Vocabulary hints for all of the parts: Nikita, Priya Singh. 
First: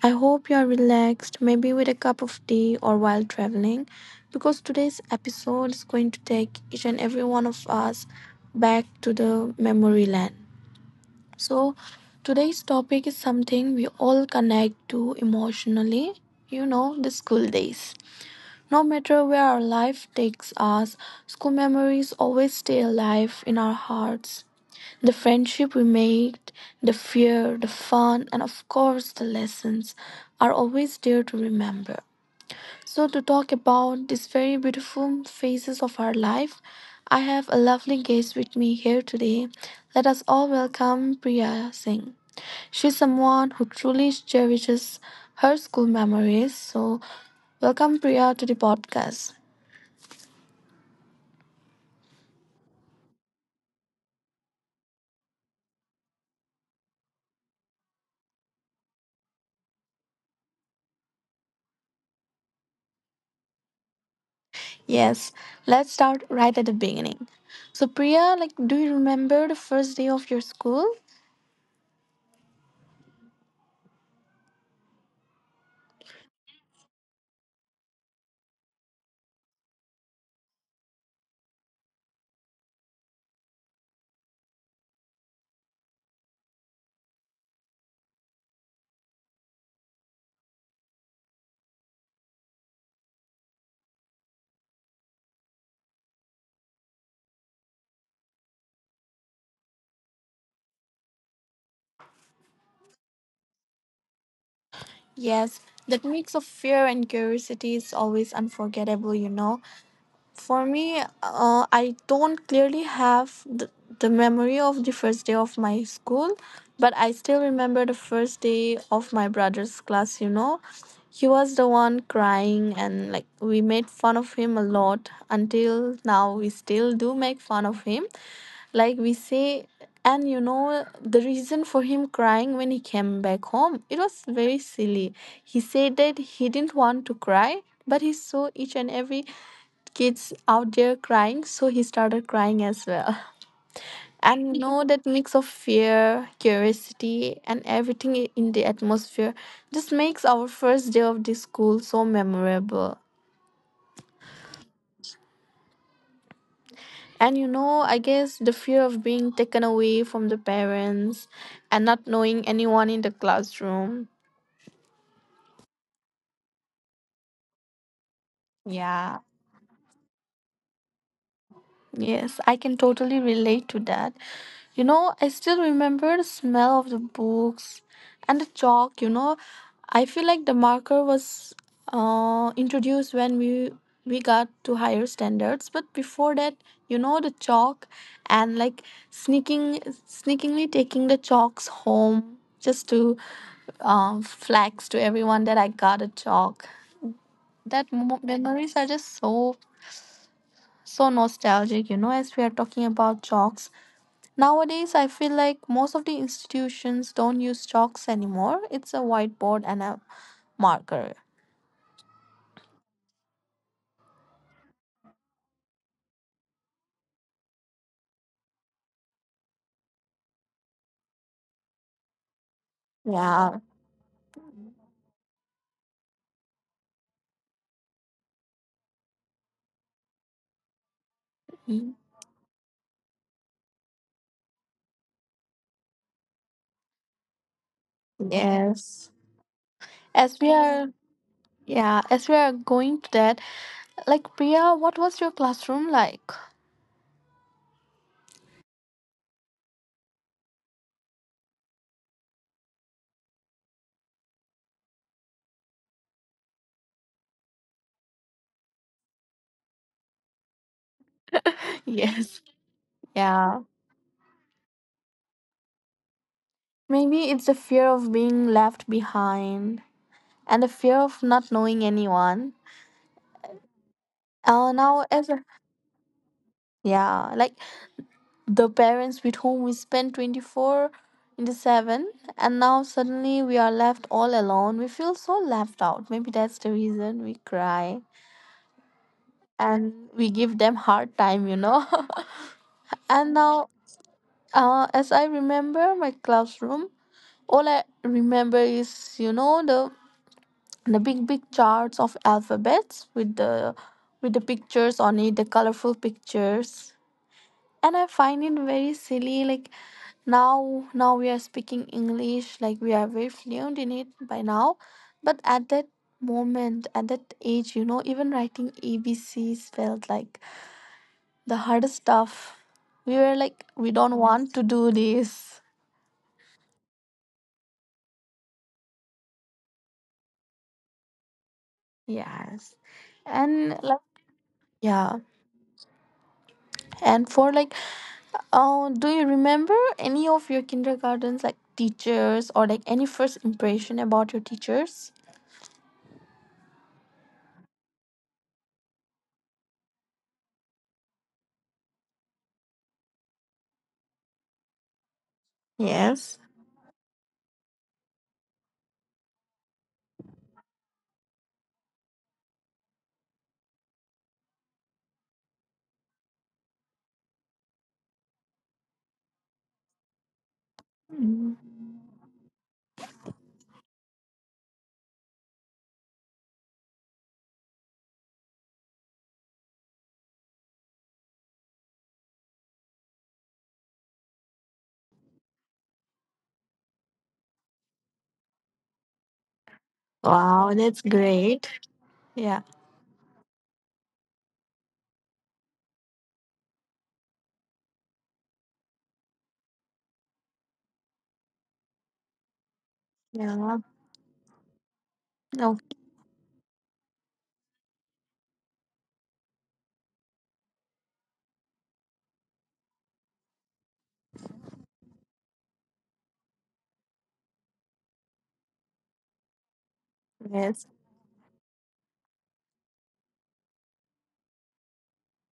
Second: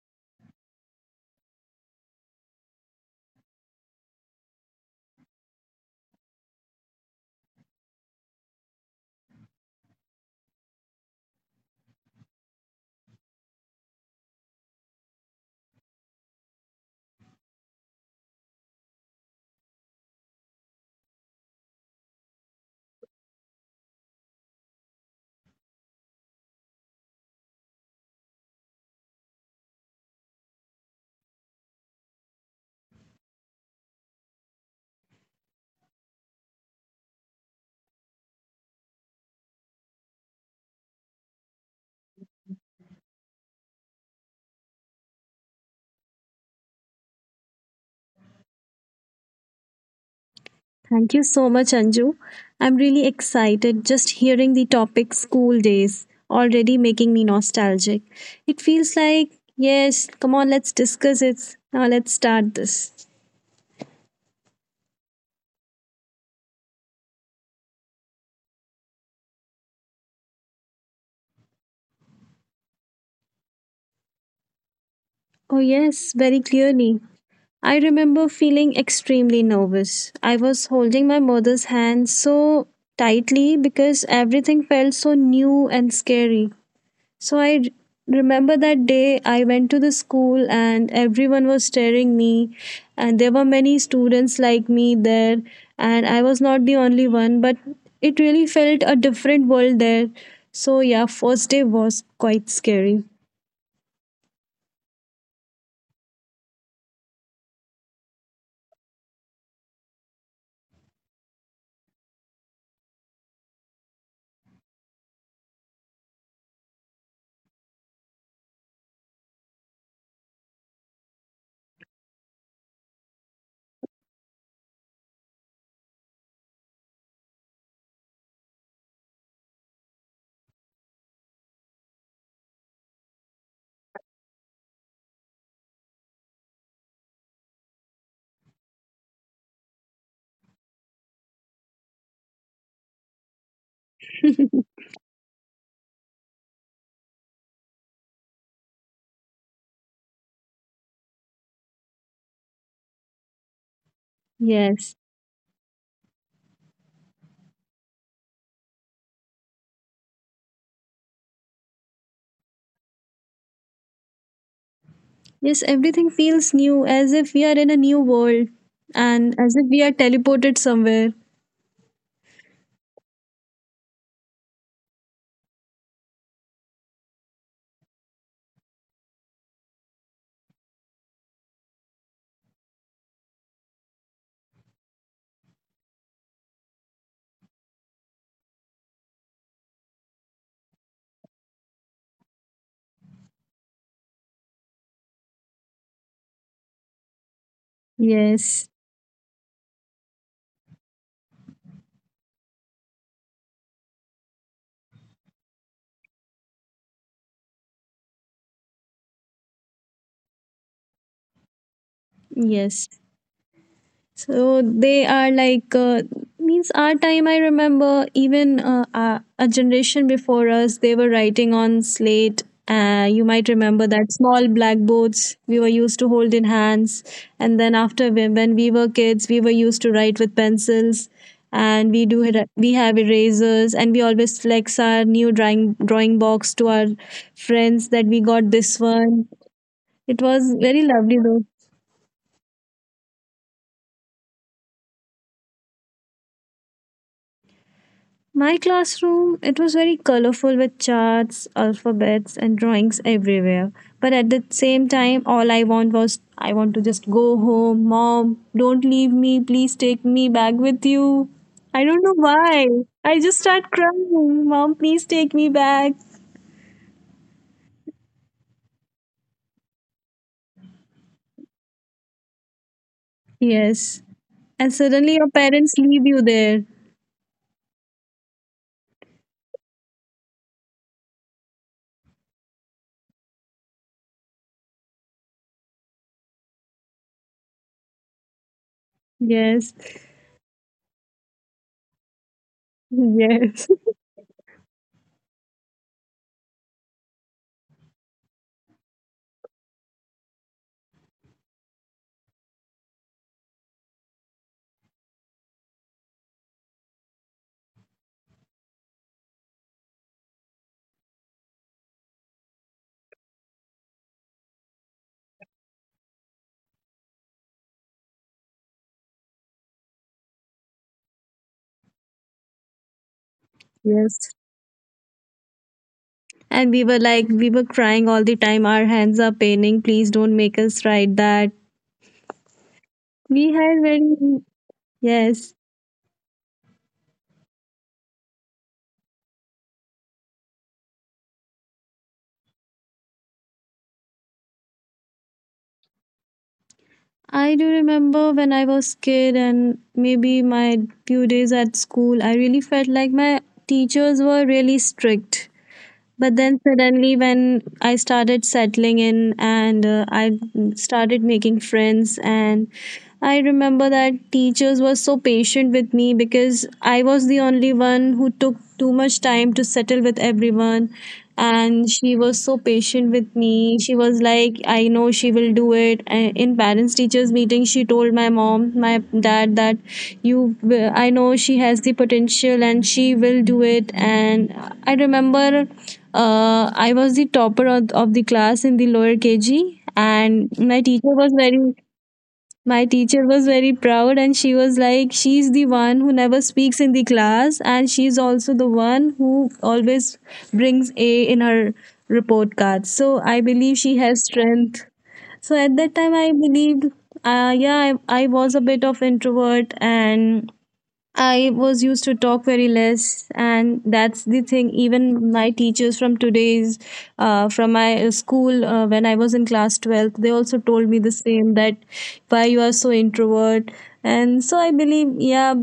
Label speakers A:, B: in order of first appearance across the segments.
A: I hope you're relaxed, maybe with a cup of tea or while traveling, because today's episode is going to take each and every one of us back to the memory lane. So, today's topic is something we all connect to emotionally, you know, the school days. No matter where our life takes us, school memories always stay alive in our hearts. The friendship we made, the fear, the fun, and of course the lessons are always there to remember. So, to talk about these very beautiful phases of our life, I have a lovely guest with me here today. Let us all welcome Priya Singh. She's someone who truly cherishes her school memories. So, welcome Priya to the podcast.
B: Thank you so much, Anju. I'm really excited just hearing the topic school days already making me nostalgic. It feels like, yes, come on, let's discuss it. Now let's start this.
A: Yes, let's start right at the beginning. So, Priya, like, do you remember the first day of your school?
B: Oh, yes, very clearly. I remember feeling extremely nervous. I was holding my mother's hand so tightly because everything felt so new and scary. So remember that day I went to the school and everyone was staring me, and there were many students like me there, and I was not the only one, but it really felt a different world there. So yeah, first day was quite scary.
A: Yes, that mix of fear and curiosity is always unforgettable, you know. For me, I don't clearly have the memory of the first day of my school, but I still remember the first day of my brother's class, you know. He was the one crying, and like we made fun of him a lot until now. We still do make fun of him. Like we say, and you know, the reason for him crying when he came back home, it was very silly. He said that he didn't want to cry, but he saw each and every kids out there crying, so he started crying as well. And you know, that mix of fear, curiosity, and everything in the atmosphere just makes our first day of the school so memorable.
B: Yes.
A: And you know, I guess the fear of being taken away from the parents and not knowing anyone in the classroom.
B: Yes, everything feels new as if we are in a new world
A: Yeah.
B: and as if we are teleported somewhere.
A: Yes, I can totally relate to that. You know, I still remember the smell of the books and the chalk, you know. I feel like the marker was introduced when we got to higher standards, but before that, you know, the chalk and like sneaking sneakingly taking the chalks home just to flex to everyone that I got a chalk. That mo-
B: Yes.
A: memories are just so nostalgic, you know, as we are talking about chalks. Nowadays, I feel like most of the institutions don't use chalks anymore. It's a whiteboard and a marker.
B: Yes. So they are like, means our time. I remember even a generation before us, they were writing on slate. You might
A: Yeah.
B: remember that small blackboards we were used to hold in hands, and then when we were kids, we were used to write with pencils, and
A: Mm.
B: we have erasers, and we always flex our new drawing box to our friends that we got this
A: Yes.
B: one. It
A: As
B: was
A: we
B: very
A: are,
B: lovely though.
A: yeah, as we are going to that, like Priya, what was your classroom like?
B: My classroom, it was very colorful with charts, alphabets and drawings everywhere. But at the same time, all I want was I want to just go home, mom, don't leave me, please take me back with you. I don't know
A: Yes.
B: why. I just start
A: Yeah.
B: crying, mom, please take me back.
A: Maybe it's the fear of being left behind and the fear of not knowing anyone.
B: Yes. And
A: Uh,
B: suddenly
A: now,
B: your
A: as a,
B: parents leave you there.
A: yeah, like the parents with whom we spend 24 into 7, and now suddenly we are left all alone. We feel so left out. Maybe that's the reason we cry
B: Yes.
A: and we give them hard time, you know. And
B: Yes.
A: now, as I remember my classroom, all I remember is, you know, the big big charts of alphabets with the pictures on it, the colorful pictures. And I find it very silly, like, now we are speaking English like we are very fluent in it by now, but at that moment, at that age, you know, even writing abcs felt like the hardest stuff. We were like, we don't
B: Yes.
A: want to do this.
B: And we were like, we were crying all the time. Our hands are paining. Please don't make us write that.
A: Yes.
B: We had
A: And like,
B: very,
A: yeah.
B: yes.
A: And for like, do you remember any of your kindergartens, like teachers, or like any first impression about your teachers?
B: I do remember when I was kid and maybe my few days at school, I really felt like my teachers were really strict. But
A: Yes.
B: then suddenly, when I started settling in and I started making friends, and I remember that teachers were so patient with me because I was the only one who took too much time to settle with everyone. And she was so patient with me. She was like, I know she will do it. And in parents teachers meeting, she told my mom, my dad, that I know she has the potential and she will do it. And I remember, I was the topper of the class in the lower KG, and
A: Wow,
B: my
A: that's
B: teacher was
A: great.
B: very
A: Yeah.
B: my teacher was very proud, and she was like, she's the one who never speaks in the class, and she's also the one who always brings A in her report card. So I believe
A: Yeah.
B: she has strength. So at
A: Oh,
B: that time, I believed, yeah, I was a bit of introvert and I was used to talk very less, and that's the thing. Even my teachers from today's, from my school, when I was in class 12th, they also told
A: yes.
B: me the same that why you are so introvert. And so I believe, yeah,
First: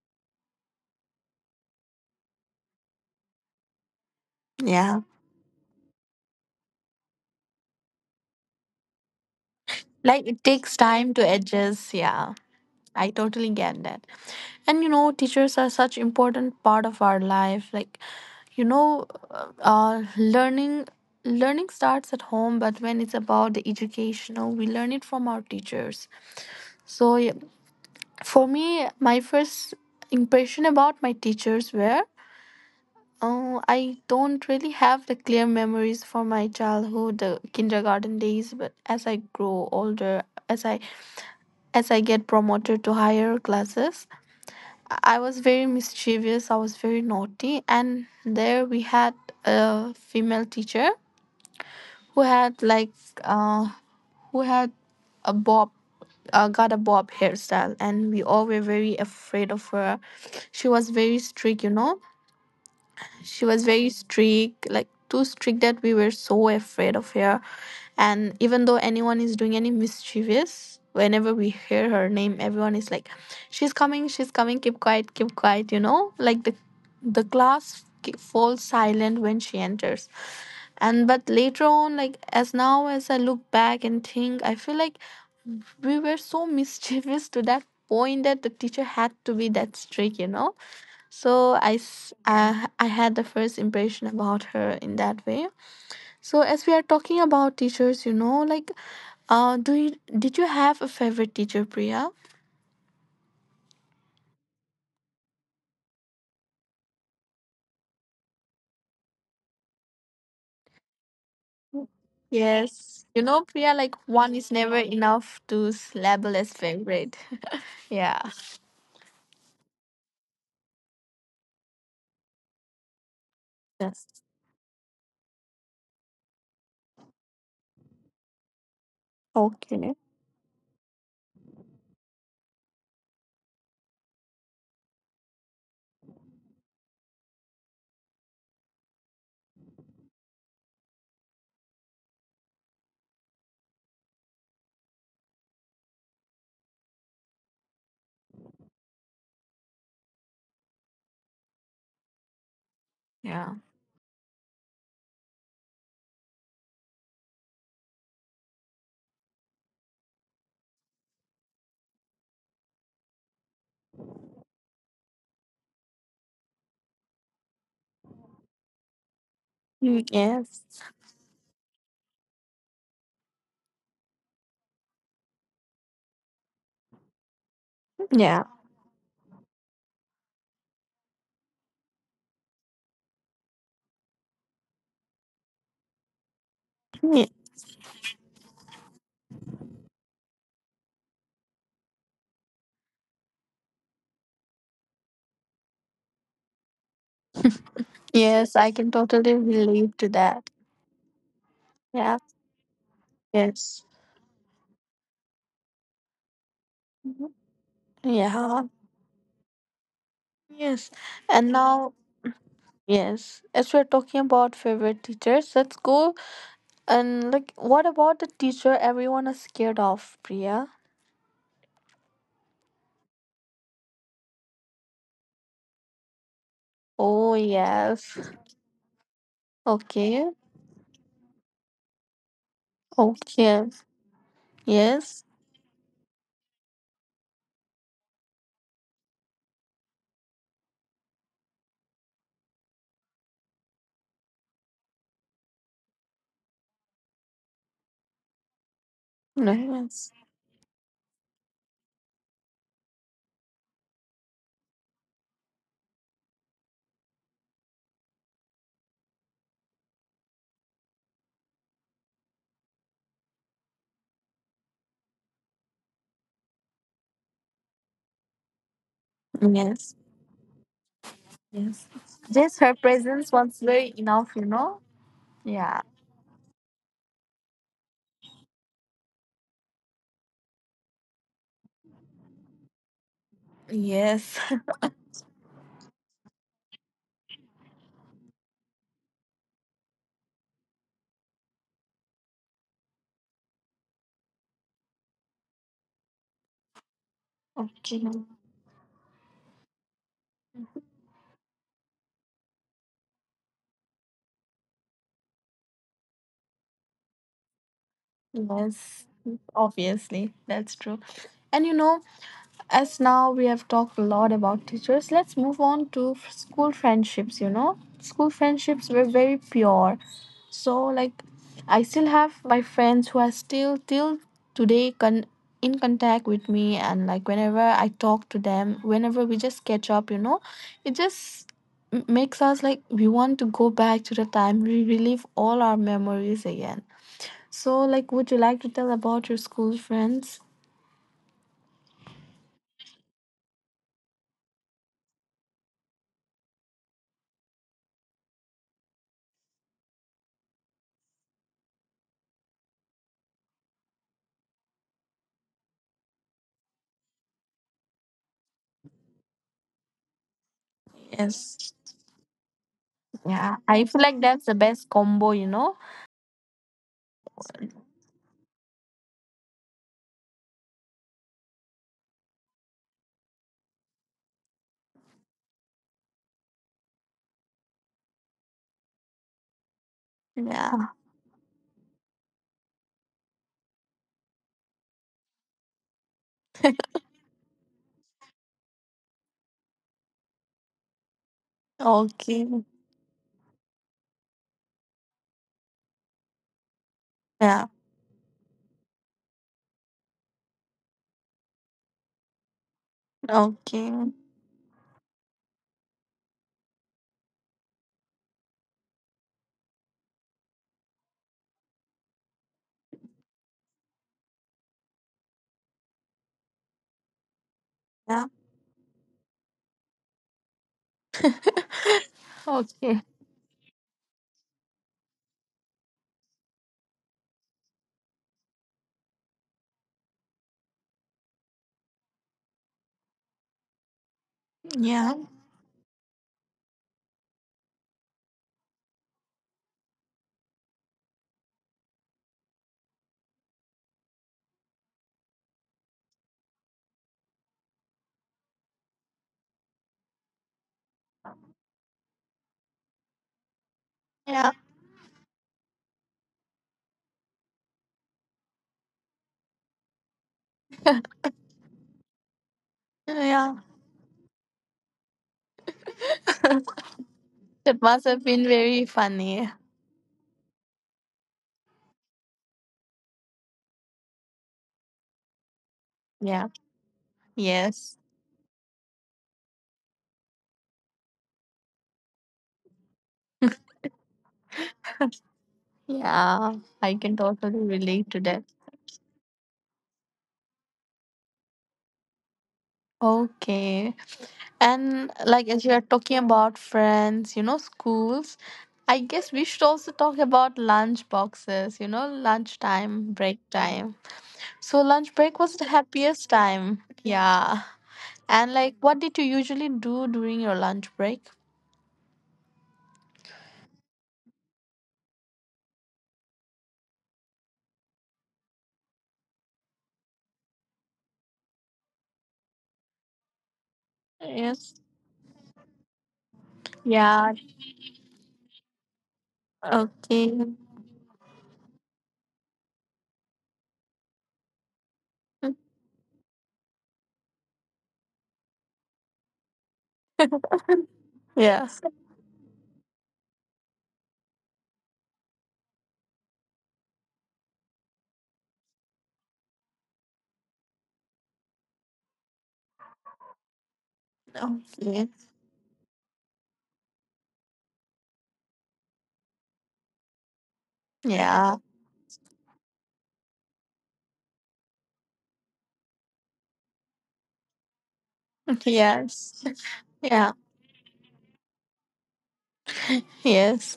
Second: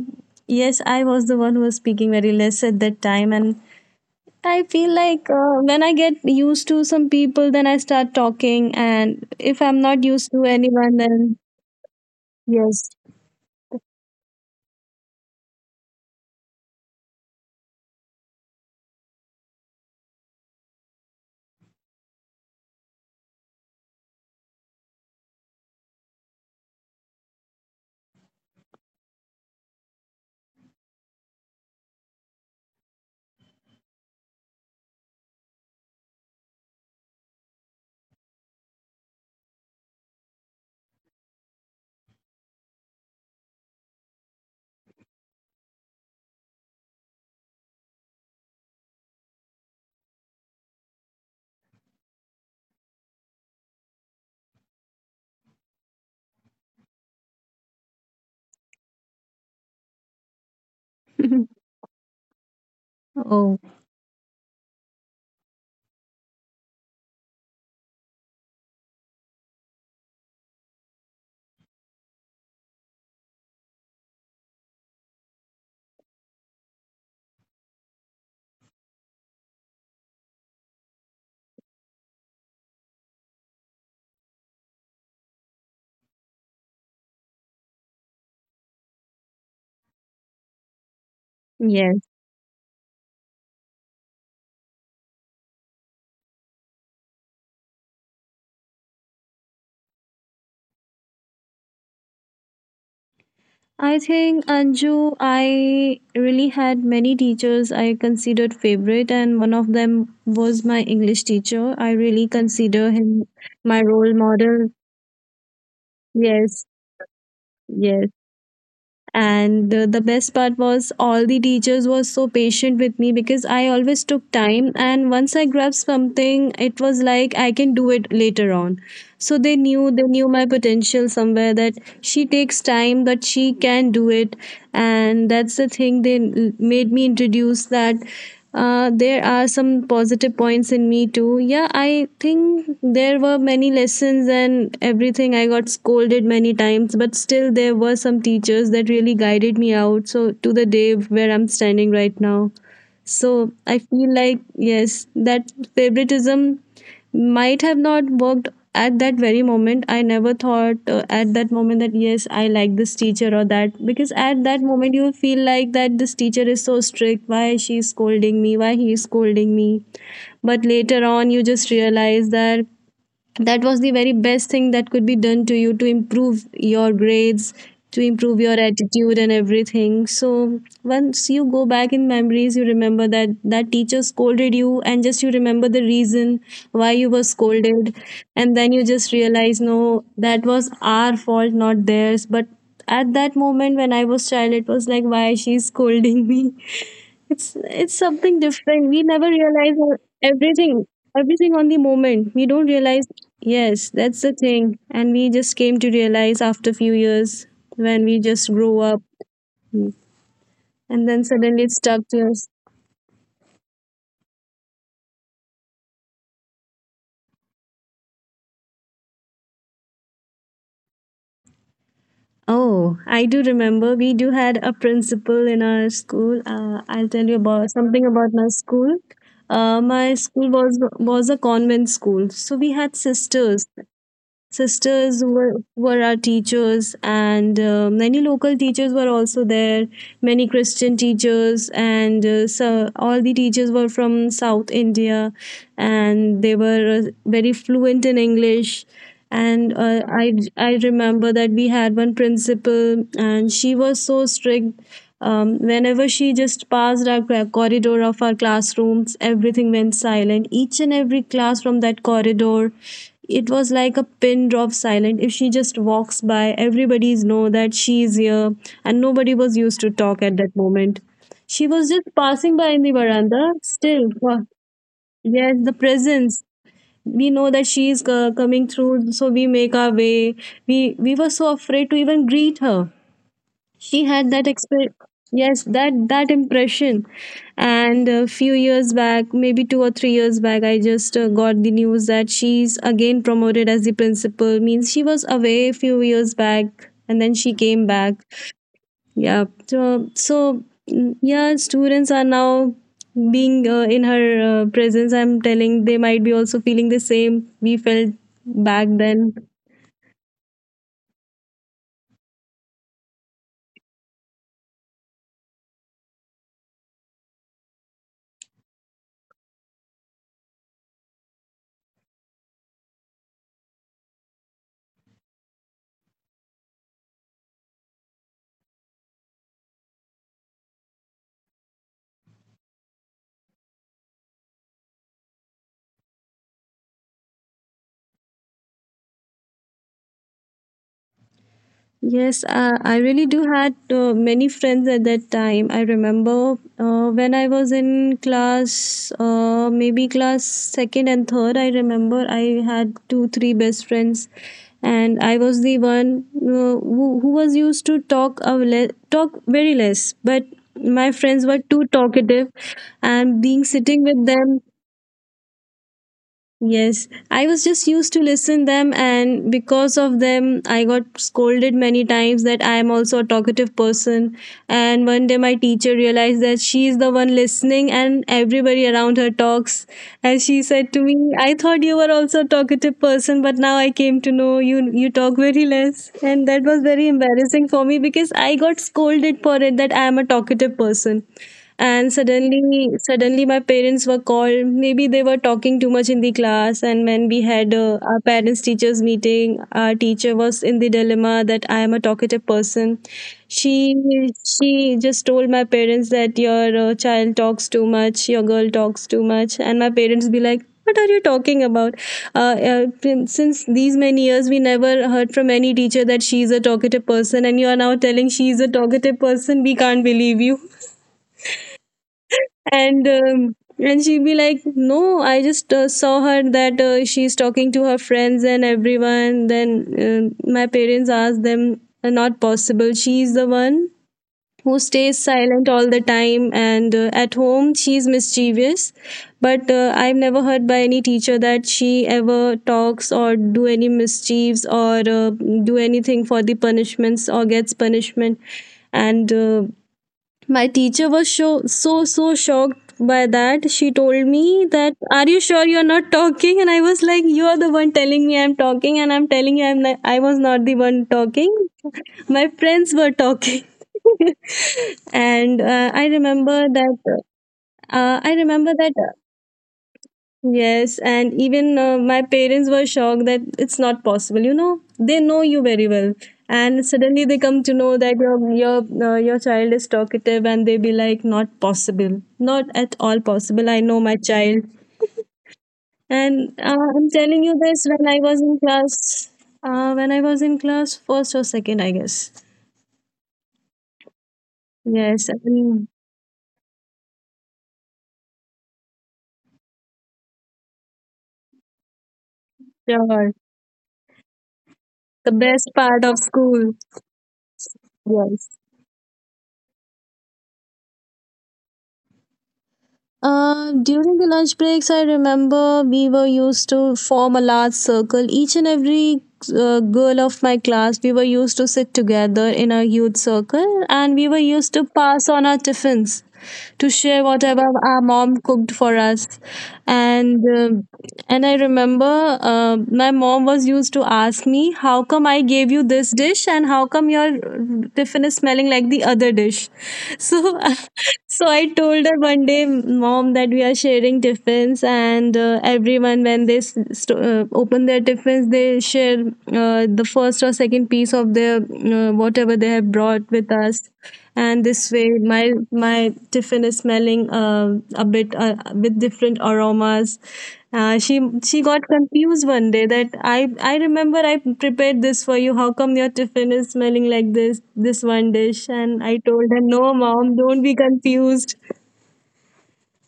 B: yes, I was the one who was speaking very less at that time. And I feel
A: Yeah.
B: like, when I get used to some people, then I start talking. And if I'm not
A: Like
B: used
A: it
B: to
A: takes
B: anyone,
A: time to
B: then
A: adjust. Yeah.
B: yes.
A: I totally get that. And you know, teachers are such important part of our life. Like, you know, uh, learning learning starts at home, but when it's about the educational, we learn it from our teachers. So, yeah, for me, my first impression about my teachers were, oh, I don't really have the clear memories for my childhood, kindergarten days, but as I grow older, as I get promoted to higher classes, I was very mischievous, I was very naughty, and there we had a female teacher who had like uh who had a bob, got a bob hairstyle, and we all were very afraid of her. She was very strict, you know. She was
B: Oh,
A: very strict, like too strict that we were so afraid of her. And even though anyone is doing any mischievous, whenever we hear her name, everyone is like, "She's coming! She's coming! Keep quiet! Keep quiet!" You know, like the class falls silent when she enters. And but later on, like as now as I look back and think, I feel like we were so mischievous to that point that the teacher had to be that strict, you know. So
B: yes.
A: I had the first impression about her in that way. So as we are talking about teachers, you know, like, do you did you have a favorite teacher, Priya?
B: I think, Anju, I really had many teachers I considered favorite, and one of them was my English teacher. I really
A: Yes,
B: consider
A: you know,
B: him
A: Priya, like
B: my role
A: one is never
B: model.
A: enough to label as
B: Yes,
A: favorite. Yeah.
B: yes. And the best part was all the teachers were so patient with me because I
A: Yes.
B: always took time, and once I grabbed something, it was like I can do it later on. So they
A: Okay.
B: knew they knew my potential somewhere that she takes time, but she can do it, and that's the thing made me introduce that, there are some positive points in me too. Yeah, I think there were many lessons and everything, I got scolded many times, but still there were some teachers that really guided me out so to the day where I'm standing right now.
A: Yeah.
B: So I feel like, yes, that favoritism might have not worked. At that very moment I never thought, at that moment, that yes, I like this teacher or that, because at that moment you feel like that this teacher is so strict, why she is scolding me, why he is scolding me.
A: Mm, yes.
B: But later on you just realize that that was the very best thing that could be done to you, to improve your grades, to
A: Yeah.
B: improve your attitude and everything. So once you go back in memories you remember that that teacher scolded you, and just you remember the reason why you were
A: Ye-
B: scolded, and then you just realize, no, that was our fault, not theirs. But at that moment when I was child it was like, why she's scolding me? It's
A: yes,
B: something
A: I can
B: different. We
A: totally
B: never
A: relate
B: realize
A: to that.
B: everything, everything on the
A: Yeah.
B: moment. We don't realize.
A: Yes.
B: Yes, that's the thing. And we just came to realize after a few years when we
A: Yeah.
B: just grow up,
A: Yes.
B: and then
A: And
B: suddenly it
A: now,
B: stuck to us.
A: yes, as we're talking about favorite teachers, let's go, and like, what about the teacher everyone is scared of, Priya?
B: Oh, I do remember. We do had a principal in our school. I'll
A: Oh,
B: tell you about
A: yes.
B: something about my school.
A: Okay.
B: My school was a convent school, so we had
A: Okay.
B: sisters,
A: Yes.
B: sisters were our teachers, and many local teachers were also there, many Christian teachers, and so all the teachers were from South India, and they were very fluent in English.
A: No,
B: And
A: yes.
B: I remember that we had one principal and she was so strict. Whenever she just passed our corridor of our classrooms, everything went silent. Each and every class from that corridor, it was like a pin drop silent. If she just walks by, everybody's know that she is here, and nobody was
A: Yes.
B: used to talk at that moment. She
A: Yes.
B: was just
A: Just
B: passing
A: her
B: by in the
A: presence was
B: veranda.
A: very
B: Still,
A: enough, you
B: wow,
A: know?
B: yes,
A: Yeah.
B: the presence. We know that she is, coming through, so we make our way. We were so afraid to even greet her. She
A: Yes.
B: had that yes, that that impression. And a few years back, maybe two or three years back, I just, got the news that she's again promoted as the principal, means she was away a few years back and then she came
A: Okay.
B: back. Yeah, so so, mm, yeah, students are now being, in her, presence, I'm telling they might be also feeling the same we felt back
A: Yes.
B: then.
A: Obviously, that's true. And you know, as now we have talked a lot about teachers, let's move on to school friendships. You know, school friendships were very pure. So like, I still have my friends who are still till today in contact with me, and like whenever I talk to them, whenever we just catch up, you know, it just makes us like we want to go back to the time, we relive all our memories again. So like, would you like to tell about your school friends?
B: Yes, I really do had, many friends at that time. I remember, when I was in class, maybe class second and third. I remember I had two, three best friends, and I was the one, who was used to talk very less. But my friends were
A: Yes.
B: too talkative, and
A: Yeah,
B: being
A: I feel
B: sitting
A: like
B: with
A: that's the
B: them,
A: best combo, you know?
B: yes, I was just used to listen them, and because of them I got scolded many times that I am also a talkative person. And one day my teacher realized that she is the one listening and everybody around her talks, and she
A: Yeah.
B: said to me, I thought you were also a talkative person, but now I came to know you, you talk very less. And that was very embarrassing for me because I got scolded for it that I am a talkative person. And
A: Okay.
B: suddenly my parents were called, maybe they were talking too much in the class, and when we
A: Yeah.
B: had, our parents teachers meeting, our teacher was in the dilemma that I am a talkative person. she
A: Okay.
B: she just told my parents that your, child talks too much, your girl talks too much. And my parents be like, what are you talking about? uh, uh, since these many years we never heard from any teacher that she's a talkative person, and you are now
A: Yeah.
B: telling she's a talkative person, we can't believe you.
A: Okay.
B: And and she'd be like, no, I just, saw her that, she's talking to her friends and everyone. Then, my parents asked them, not possible, she's the one who
A: Yeah.
B: stays silent all the time, and at home she's mischievous, but, I've never heard by any teacher that she ever talks or do any mischiefs or, do anything for the punishments or gets punishment. And my teacher was so so so shocked by that. She told me
A: Yeah.
B: that, "Are you sure you're not talking?" And I was like, "You're the one telling me I'm talking, and I'm telling you I'm not, I was not the one talking. My friends were
A: Yeah.
B: talking." and
A: That must have been
B: I
A: very
B: remember
A: funny.
B: that Yes, and even, my parents were shocked that it's not possible. You know, they know you
A: Yeah.
B: very well, and suddenly
A: Yes.
B: they come to know that your your child is talkative, and they be like, "Not possible, not at all possible." I know my child,
A: Yeah. I can
B: and
A: totally
B: I'm telling
A: relate
B: you
A: to
B: this
A: that.
B: when I was in class first or second, I guess.
A: Okay. And like
B: Yes,
A: as
B: I
A: you are
B: mean,
A: talking about friends, you know, schools, I guess we should also talk about lunch boxes, you know, lunchtime, break
B: sure.
A: time. So lunch
B: The
A: break was the
B: best part of
A: happiest
B: school.
A: time. Yeah. And
B: Yes.
A: like what did you usually do during your lunch break?
B: During the lunch breaks, I remember we were used to form a large circle. Each and every girl of my class, we were used to sit together in a huge circle and we were used
A: Yes.
B: to pass on our tiffins to share
A: Yeah.
B: whatever our mom cooked for us.
A: Okay.
B: And um and I remember my mom was used to ask me, how come I gave you this dish and how come your tiffin is smelling like the other dish? So so I
A: Yeah.
B: told her one day, mom, that we are sharing tiffins, and everyone when they open their tiffins, they share the first or second piece of their whatever they have brought with us, and this way,
A: Okay.
B: my tiffin is smelling a bit with different aromas. Uh, she
A: Yeah.
B: she got confused one day that I remember I prepared this for you. How come your tiffin is smelling like this? This one dish. And
A: Yes.
B: I told her, no,
A: Yeah.
B: mom, don't be confused.
A: Yes.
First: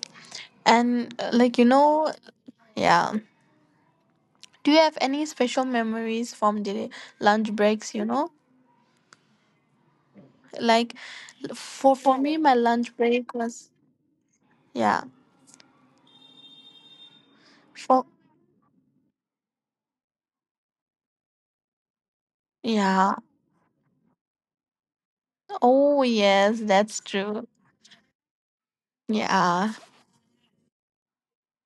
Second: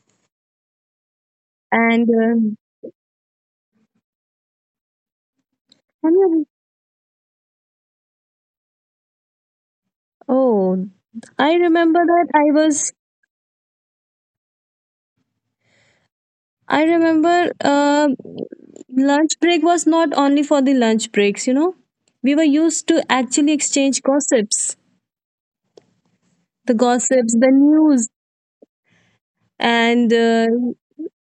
A: And like you know,
B: And
A: yeah. Do you have any special memories from the lunch
B: Can you?
A: breaks, you know? Like, for
B: Oh,
A: me my
B: I
A: lunch
B: remember
A: break
B: that
A: was,
B: I was.
A: yeah.
B: I
A: For,
B: remember lunch break was not only for the lunch breaks. You know, we
A: yeah.
B: were used to actually exchange
A: Oh yes, that's true.
B: gossips, the news,
A: Yeah.
B: and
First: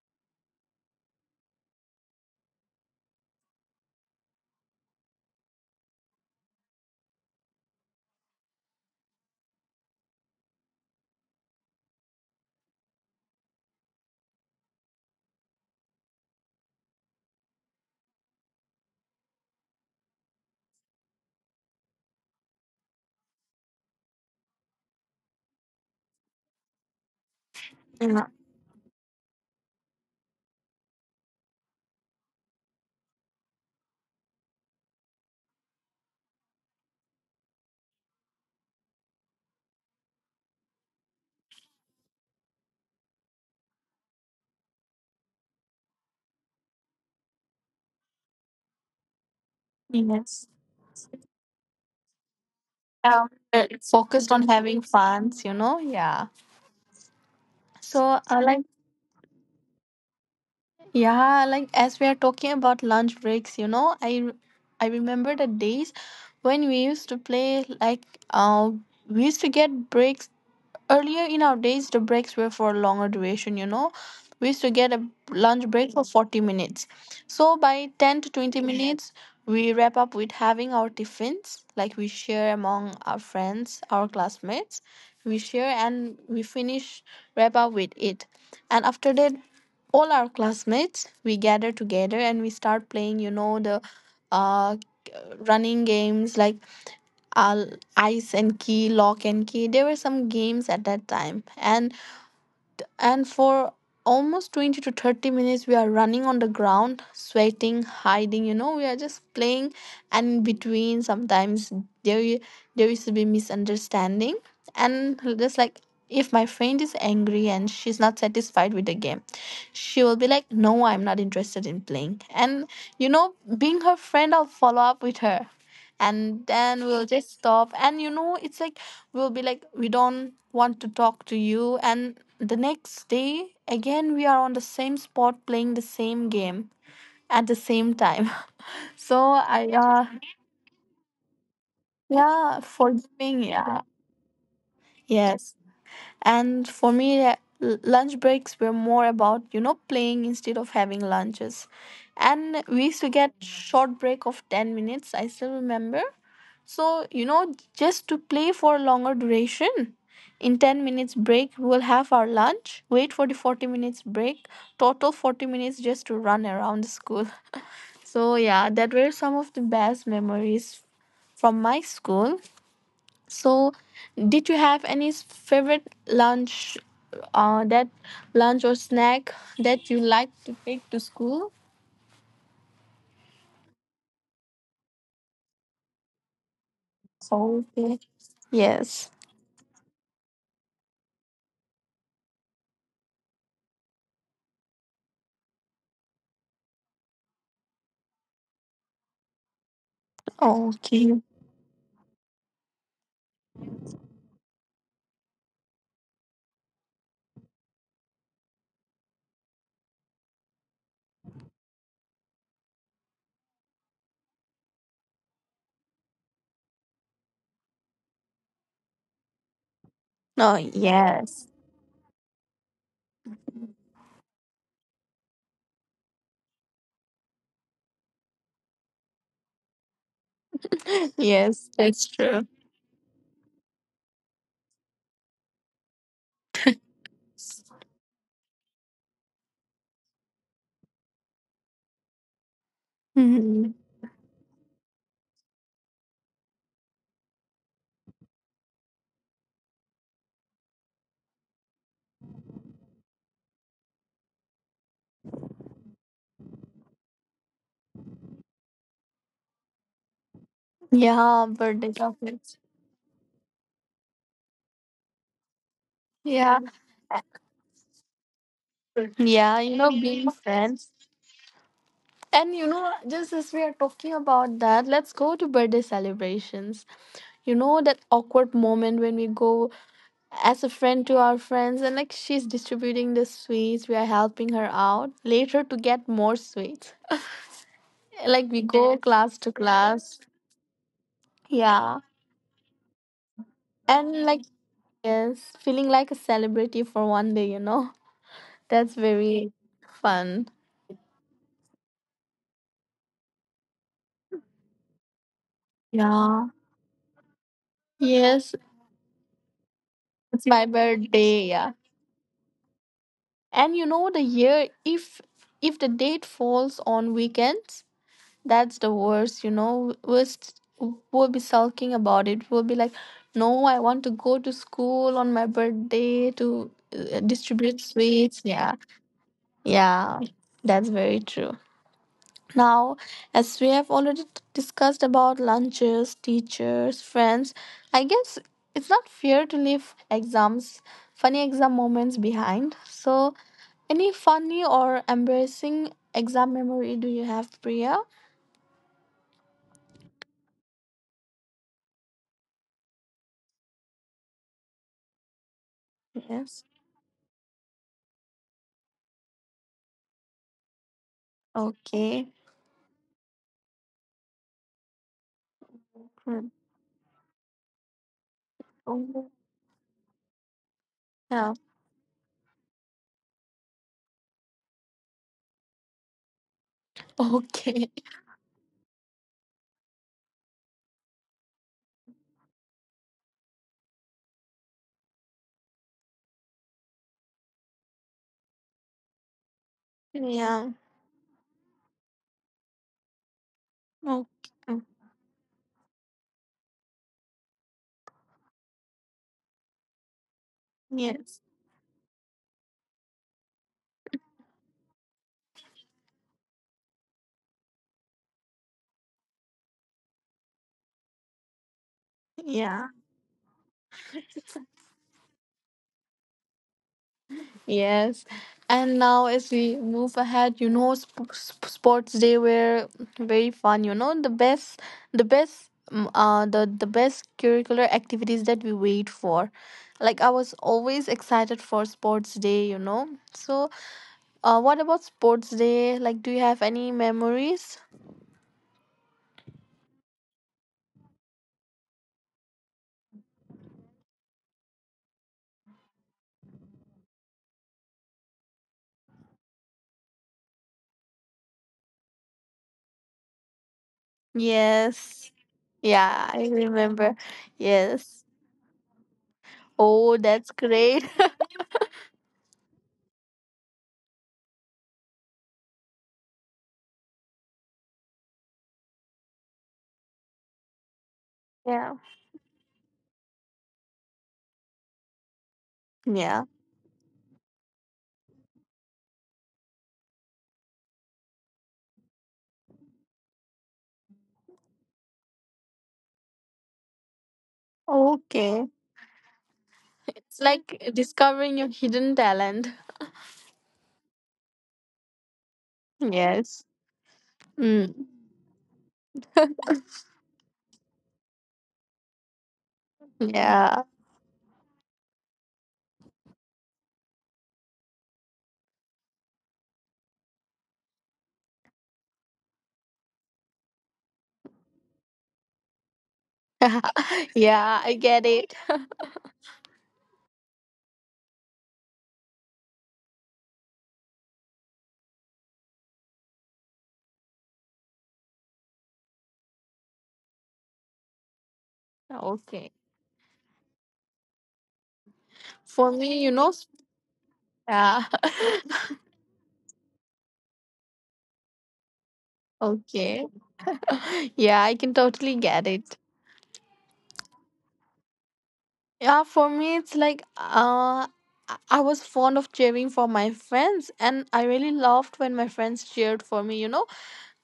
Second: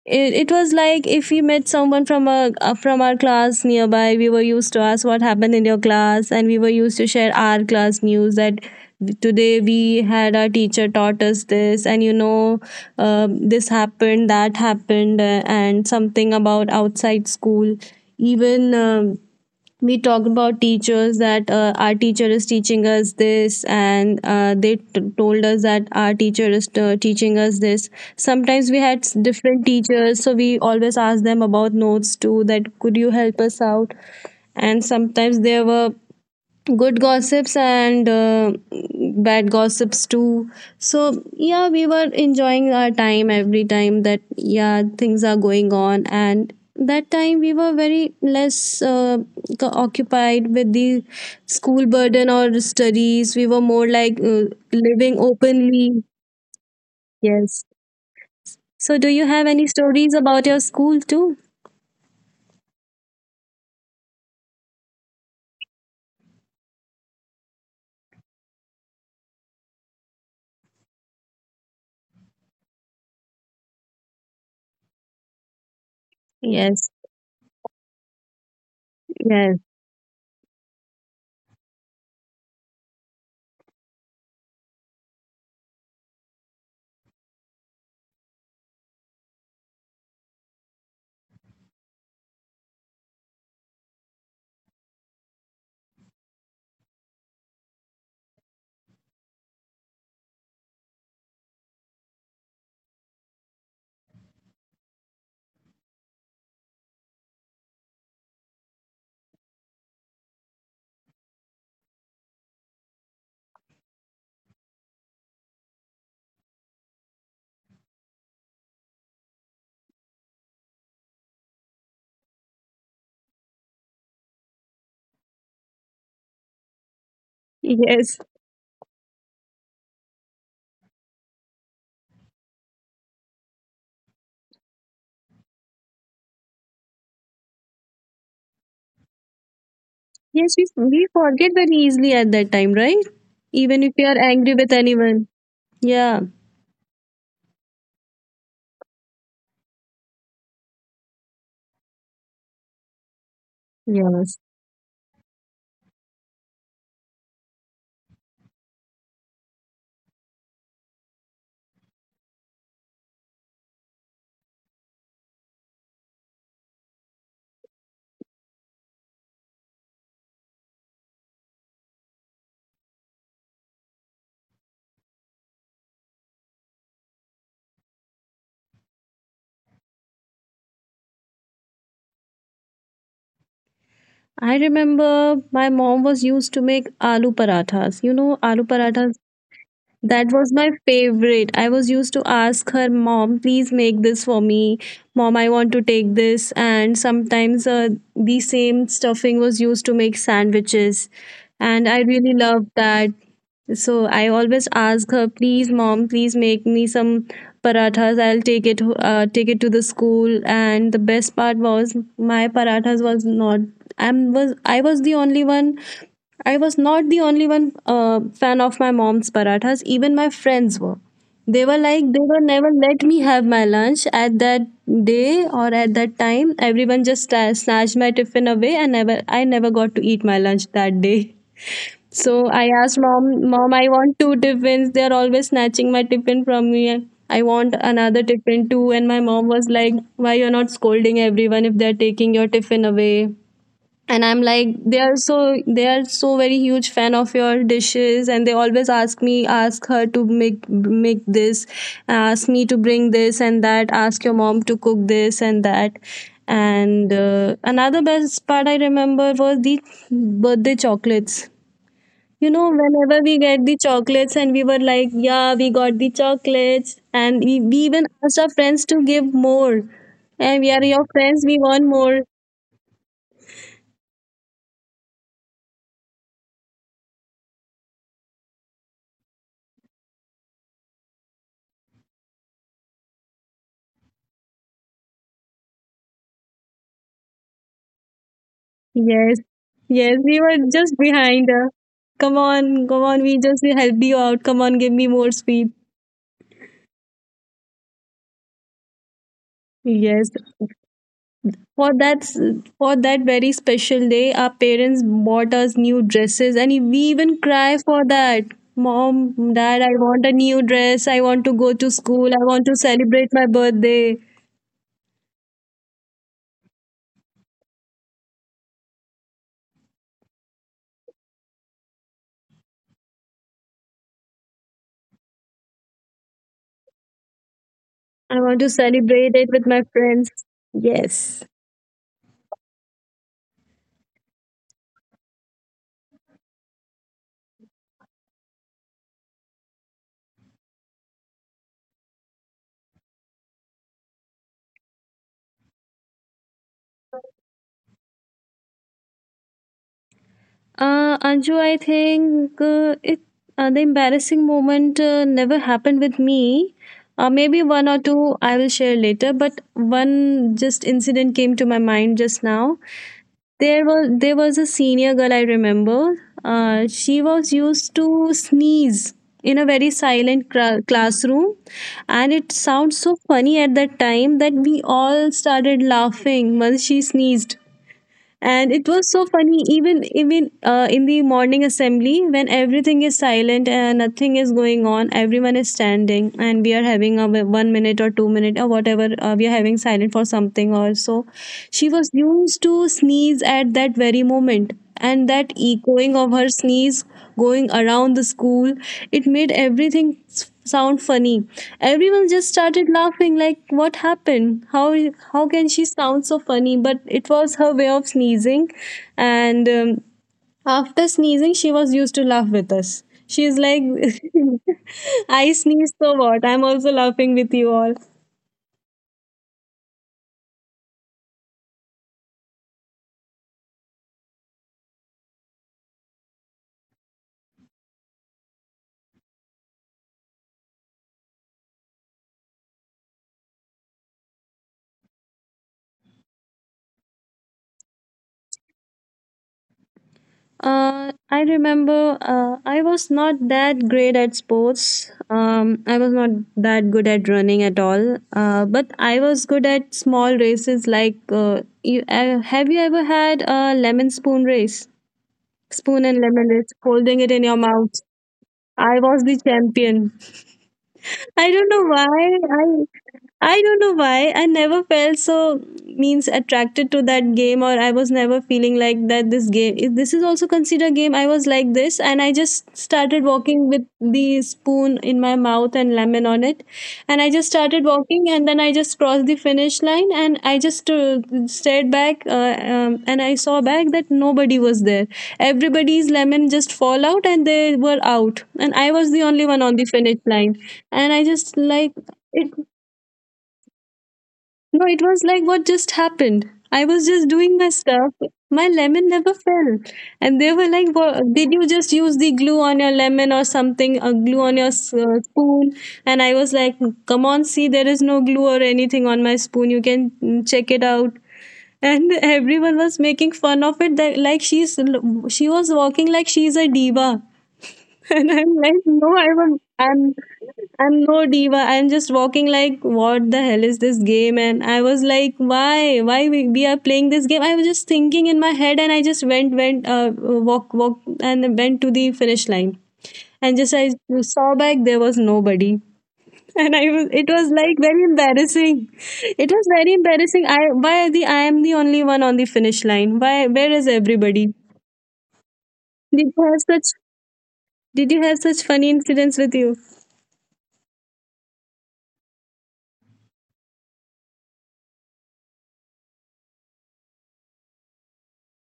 B: it was like if we met someone from our class nearby, we were used to ask what happened in your class, and we were used to share our class news, that today we had our teacher taught us this, and this happened, that happened, and something about outside school. Even we talked about teachers, that our teacher is teaching us this, and they told us that our teacher is teaching us this. Sometimes we had
A: Yeah.
B: different teachers, so we always asked them about notes too, that could you help us out. And sometimes there were good gossips and bad gossips too. So yeah, we were enjoying our time every time, that yeah, things are going on, and that time we were very less occupied with the
A: Yes.
B: school burden or studies. We were more like living
A: Focused on having
B: openly.
A: funs, you know? Yeah.
B: Yes. So do
A: So,
B: you have
A: like,
B: any stories about your school too?
A: yeah, like as we are talking about lunch breaks, you know, I remember the days when we used to play like, uh, we used to get breaks. Earlier in our days, the breaks were for longer duration, you know. We used to get a lunch break
B: Yes,
A: for 40 minutes. So by 10 to 20
B: yes,
A: Yeah. minutes, we wrap up with having our tiffins, like we share among our friends, our classmates. We share and we finish, wrap up with it. And after that, all our classmates, we gather together and we start playing, you know, the uh, running games like uh, ice and key, lock and key. There were some games at that time. And for almost 20 to 30 minutes we are running on the ground, sweating, hiding, you know, we are just playing. And in between sometimes there i- there used to be misunderstanding. And just like, if my friend is angry and she's not satisfied with the game, she will be like, no, I'm not interested in playing. And you know, being her friend, I'll follow up with her, and then
B: yes,
A: we'll just stop. And you know, it's like we'll be like, we don't want to talk to you. And the next day again we are on the same spot playing the same game at the same time. So
B: yes, we,
A: I,
B: we forget very easily at that time, right?
A: yeah,
B: Even if you are angry
A: forgiving,
B: with
A: yeah.
B: anyone. Yeah,
A: Yes. And for me, lunch breaks were more about, you know, playing instead of having lunches. And we used to
B: yes.
A: get short break of 10 minutes, I still remember. So you know, just to play for a longer duration, in 10 minutes break we'll have our lunch, wait for the 40 minutes break, total 40 minutes just to run around the school. So yeah, that were some of the best memories from my school. So, did you have any favorite lunch, that lunch or snack that you like to take to school?
B: I remember my mom was used to make aloo parathas. You know, aloo
A: Okay.
B: parathas.
A: Yes.
B: That was my favorite. I was used to ask her, mom, please make this for me. Mom, I want to take this. And sometimes the same stuffing was used to make sandwiches. And I
A: Okay.
B: really loved that. So I always ask her, please, mom, please make me some parathas. I'll take it to the school. And the best part was my parathas was not. I was the only one. I was not the only one fan of my mom's parathas. Even my friends were. They
A: Oh,
B: were like they were
A: yes.
B: never let me have my lunch at that day or at that time. Everyone just snatched my tiffin away, and never I never got to eat my lunch that day. So I
A: Yes,
B: asked
A: that's
B: mom,
A: true.
B: mom, I want two tiffins. They're always snatching my tiffin from me. And I want another tiffin too. And my mom was like, why you're not scolding everyone if they're taking your tiffin away? And I'm like,
A: Mhm.
B: they are so very huge fan of your dishes, and they always ask me, ask her to make this, ask me to bring this and that, ask your mom to cook this and that. And another best part I remember was the birthday chocolates, you
A: Yeah,
B: know,
A: birthday
B: whenever we get
A: chocolates.
B: the chocolates and we were like, yeah, we got the chocolates. And we,
A: Yeah.
B: we even asked our friends to give more. And we
A: Yeah,
B: are
A: you
B: your
A: know,
B: friends,
A: being
B: we want
A: friends.
B: more.
A: And you know, just as we are talking about that, let's go to birthday celebrations. You know, that awkward moment when we go as a friend to our friends and like she's distributing the sweets, we are helping her out later to get more sweets
B: Yes,
A: like we go. Yes.
B: yes,
A: Class
B: we
A: to
B: were just
A: class.
B: behind her. Come on, come
A: Yeah.
B: on, we just help you out. Come on, give me
A: And
B: more
A: like
B: sweet.
A: yes, feeling like a celebrity for one day, you know, that's
B: Yes.
A: very fun.
B: For that, for that very special day, our parents bought us new dresses, and we even
A: Yeah,
B: cry for that. Mom,
A: yes,
B: dad, I want a new dress. I want to
A: it's
B: go
A: my
B: to school. I
A: birthday.
B: want to
A: Yeah,
B: celebrate my birthday.
A: and you know the year if the date falls on weekends, that's the worst, you know. We'll be sulking about it. We'll be like, no, I want to go to school on my birthday to
B: I want to
A: distribute
B: celebrate it
A: sweets.
B: with my
A: Yeah,
B: friends.
A: yeah,
B: Yes.
A: that's very true. Now, as we have already discussed about lunches, teachers, friends, I guess it's not fair to leave exams, funny exam moments behind. So, any funny or embarrassing exam memory do you have, Priya?
B: Anju, I think it the embarrassing moment never happened with me. Maybe
A: Yes.
B: one or two I will share later, but one just incident came to my mind just now.
A: Okay.
B: There was a senior girl I remember. She was
A: Mm.
B: used to sneeze in a very silent
A: Oh,
B: classroom, and it
A: yeah.
B: sounds so funny at that time that we all started laughing once she sneezed. And it was
A: Okay.
B: so funny, even in the morning assembly when everything is silent and nothing is going on, everyone is standing and we are having a 1 minute or 2 minute or whatever we are having silent for something or so, she
A: Yeah.
B: was used to sneeze at that very moment, and that
A: Okay.
B: echoing of her sneeze going around the school. It made everything sound funny. Everyone just
A: Yes.
B: started laughing, like, what happened? How can she sound so funny? But it was her way of sneezing. And after sneezing she was used to laugh with us. She's like
A: Yeah.
B: I sneeze, so what? I'm also laughing with you all.
A: Yes. And now, as we move ahead, you know, sports day were very fun. You know, the best, the best curricular activities that we wait for. Like I was always excited for sports day. You know. So, what about sports day? Like, do you have any memories?
B: I remember I was not that great at sports. I was not that good at running at all. But I was good at small races, like have you ever had a lemon spoon race? Spoon and lemon
A: Yes.
B: race, holding it in
A: Yeah,
B: your
A: I
B: mouth.
A: remember.
B: I was the
A: Yes.
B: champion.
A: Oh,
B: I don't
A: that's
B: know why.
A: great.
B: I don't know why. I never felt so, means, attracted to that game, or I was never feeling like that. This game, if this is also considered game. I was like this, and I just
A: Yeah.
B: started walking with the spoon in my mouth and lemon on it, and I just
A: Yeah.
B: started walking, and then I just crossed the finish line, and I just stared back. And I saw back that nobody was there. Everybody's lemon just fall out and they were out, and I was the only one on
A: Okay.
B: the finish line. And I just
A: It's
B: like
A: like
B: it.
A: discovering your hidden talent.
B: No, it was like, what just happened? I was just doing my
A: Yes.
B: stuff. My lemon
A: Mm.
B: never fell. And they were like, "Wha- did you just use the glue on your lemon or something, or glue on your
A: Yeah.
B: spoon?" And I was like, come on, see, there is no glue or anything on my spoon. You can check it out. And everyone was making fun of it, that, like, she was walking like she's a diva. And I'm like,
A: yeah,
B: no,
A: I
B: I'm
A: get
B: a,
A: it.
B: I'm I'm no diva. I'm just walking like, what the hell is this game? And I was like, why we are playing this game? I was just thinking in my head, and I just went, walk, and went to the finish line. And just I
A: Okay.
B: saw back, there was nobody. And I was,
A: For
B: it
A: me,
B: was like very embarrassing.
A: yeah.
B: It was very embarrassing. I am the only one on the finish line. Why, where is
A: okay.
B: everybody?
A: Yeah, I can
B: Did you
A: totally
B: have
A: get
B: such?
A: it.
B: Did you have such funny incidents with you?
A: Yeah, for me, it's like uh, I was fond of cheering for my friends, and I really loved when my friends cheered for me. You know,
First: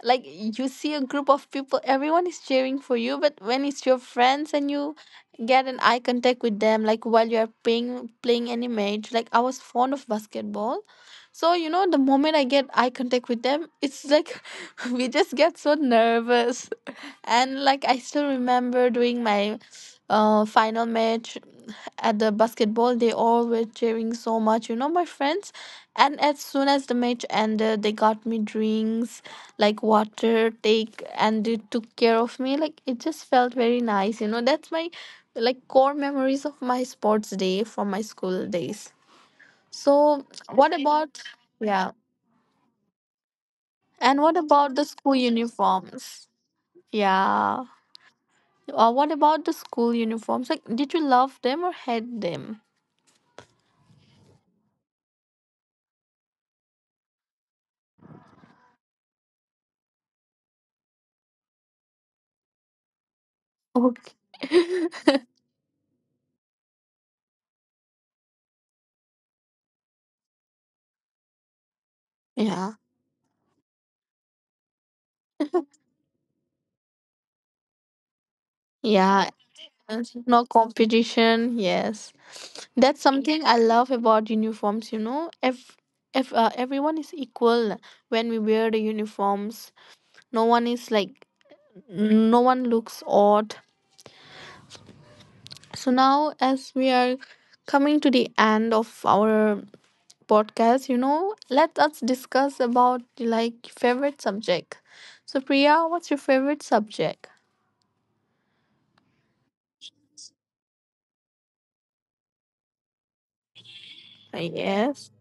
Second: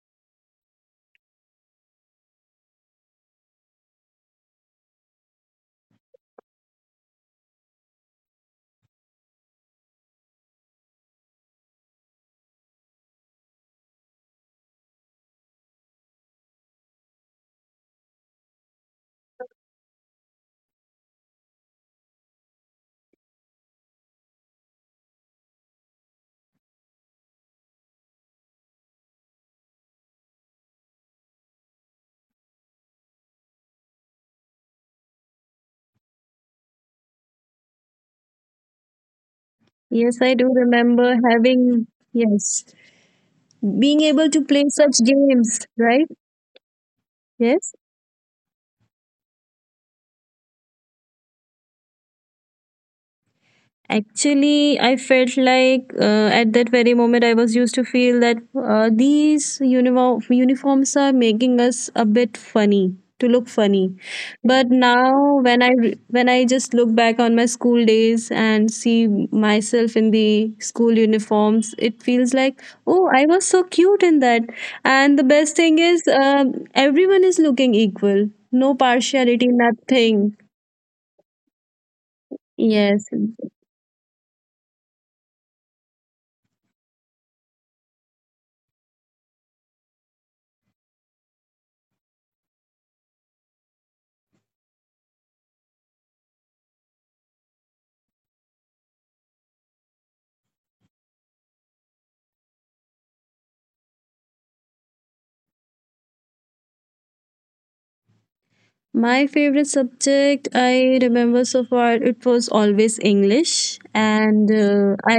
A: like you see a group of people, everyone is cheering for you, but when it's your friends and you get an eye contact with them, like while you are playing any match, like I was fond of basketball. So, you know, the moment I get eye contact with them, it's like we just get so nervous. And like I still remember doing my final match at the basketball, they all were cheering so much, you know, my friends. And as soon as the match ended, they got me drinks, like water, take, and they took care of me. Like it just felt very nice, you know. That's my like core memories of my sports day from my school days.
B: Yes,
A: So
B: I do
A: what
B: remember
A: about,
B: having,
A: yeah?
B: yes, being
A: And
B: able
A: what
B: to play
A: about the
B: such
A: school
B: games, right?
A: uniforms? Yeah.
B: Yes.
A: What about the school uniforms? Like, did you love them or hate them?
B: Actually, I felt like at that very moment I was used to feel that these uniforms are making us a bit funny to look funny.
A: Okay.
B: But now when I when I just look back on my school days and see myself in the school uniforms, it feels like,
A: yeah.
B: oh, I was so cute in that. And the best thing is, um, everyone is looking equal, no
A: Yeah.
B: partiality,
A: And
B: nothing.
A: no competition. Yes. That's
B: Yes.
A: something I love about uniforms, you know. If everyone is equal when we wear the uniforms, no one is like no one looks odd. So now as we are coming to the end of our podcast, you know, let us discuss about like favorite subject. So Priya, what's your favorite subject?
B: My favorite subject I remember so far, it was always English, and uh,
A: Yes.
B: I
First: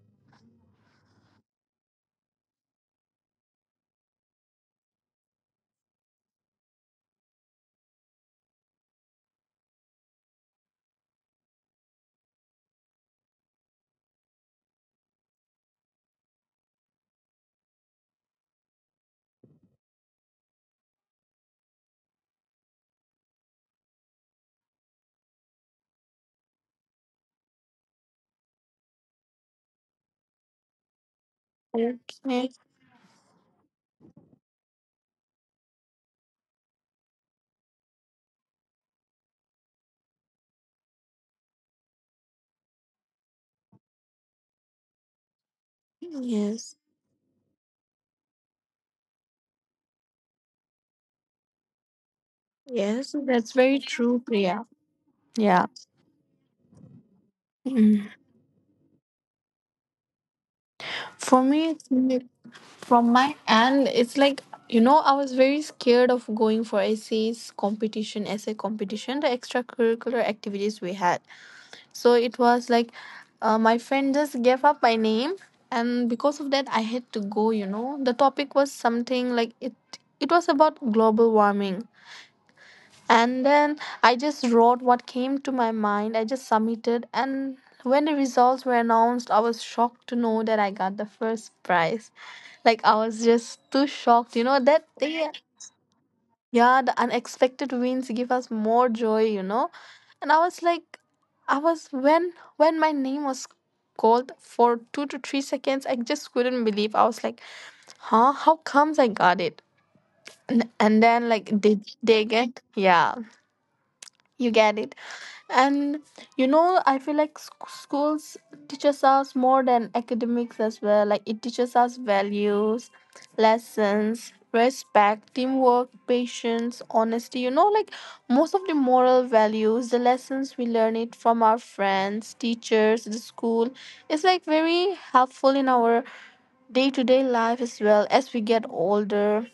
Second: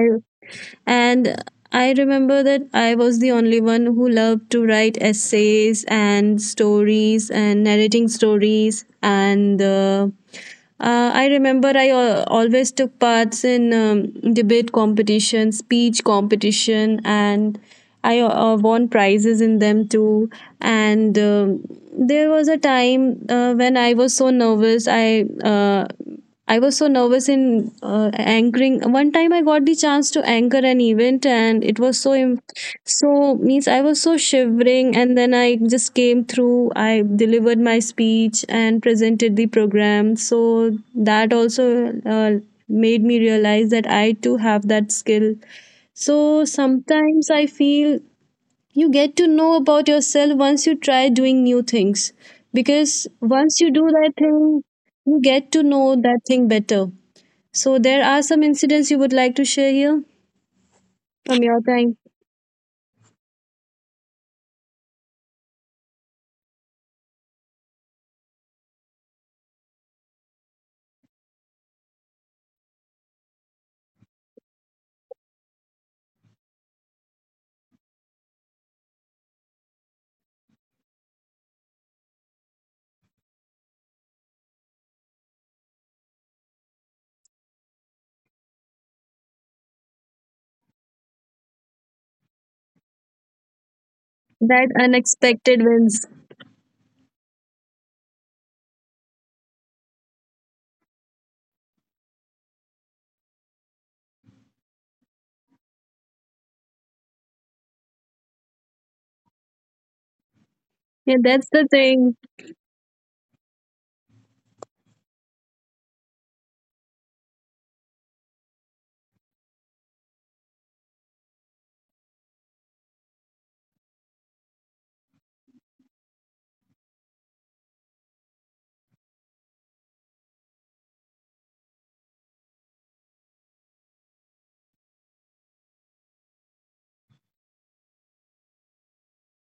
B: and I remember that I was the only one who loved to write essays and stories and narrating stories, and I remember I always took parts in debate competition, speech competition, and I won prizes in them too. And There was a time when I was so nervous, I was so nervous in anchoring. One time I got the chance to anchor an event, and it was
A: Okay.
B: so means I was so shivering, and then I just came through. I delivered my speech and presented the program. So that also uh, made me realize that I too have that skill. So
A: Yes.
B: sometimes I feel you get to know about yourself once you try doing new things, because
A: Yes, that's
B: once you
A: very
B: do that
A: true, Priya.
B: thing you get to
A: Yeah.
B: know that thing better. So there
A: Mm.
B: are some incidents you would like to share here
A: For
B: from your
A: me, it's
B: time?
A: like from my end, it's like, you know, I was very scared of going for essays competition, essay competition, the extracurricular activities we had. So it was like my friend just gave up my name, and because of that, I had to go. You know, the topic was something like it. It was about global warming, and then I just wrote what came to my mind. I just submitted, and when the results were announced, I was shocked to know that I got the first prize. Like I was just too shocked. You know
B: That
A: that day,
B: unexpected wins,
A: yeah, the unexpected wins give us more joy, you know. And I was like, I was when my name was called for 2 to 3 seconds, I just couldn't believe. I was like, huh? How comes I got it? And
B: yeah,
A: then like
B: that's the
A: did
B: thing.
A: they get? Yeah, you get it. And you know, I feel like schools teaches us more than academics as well. Like it teaches us values, lessons, respect, teamwork, patience, honesty. You know, like most of the moral values, the lessons we learn it from our friends, teachers, the school. It's like very helpful in our day to day life as well as we get older.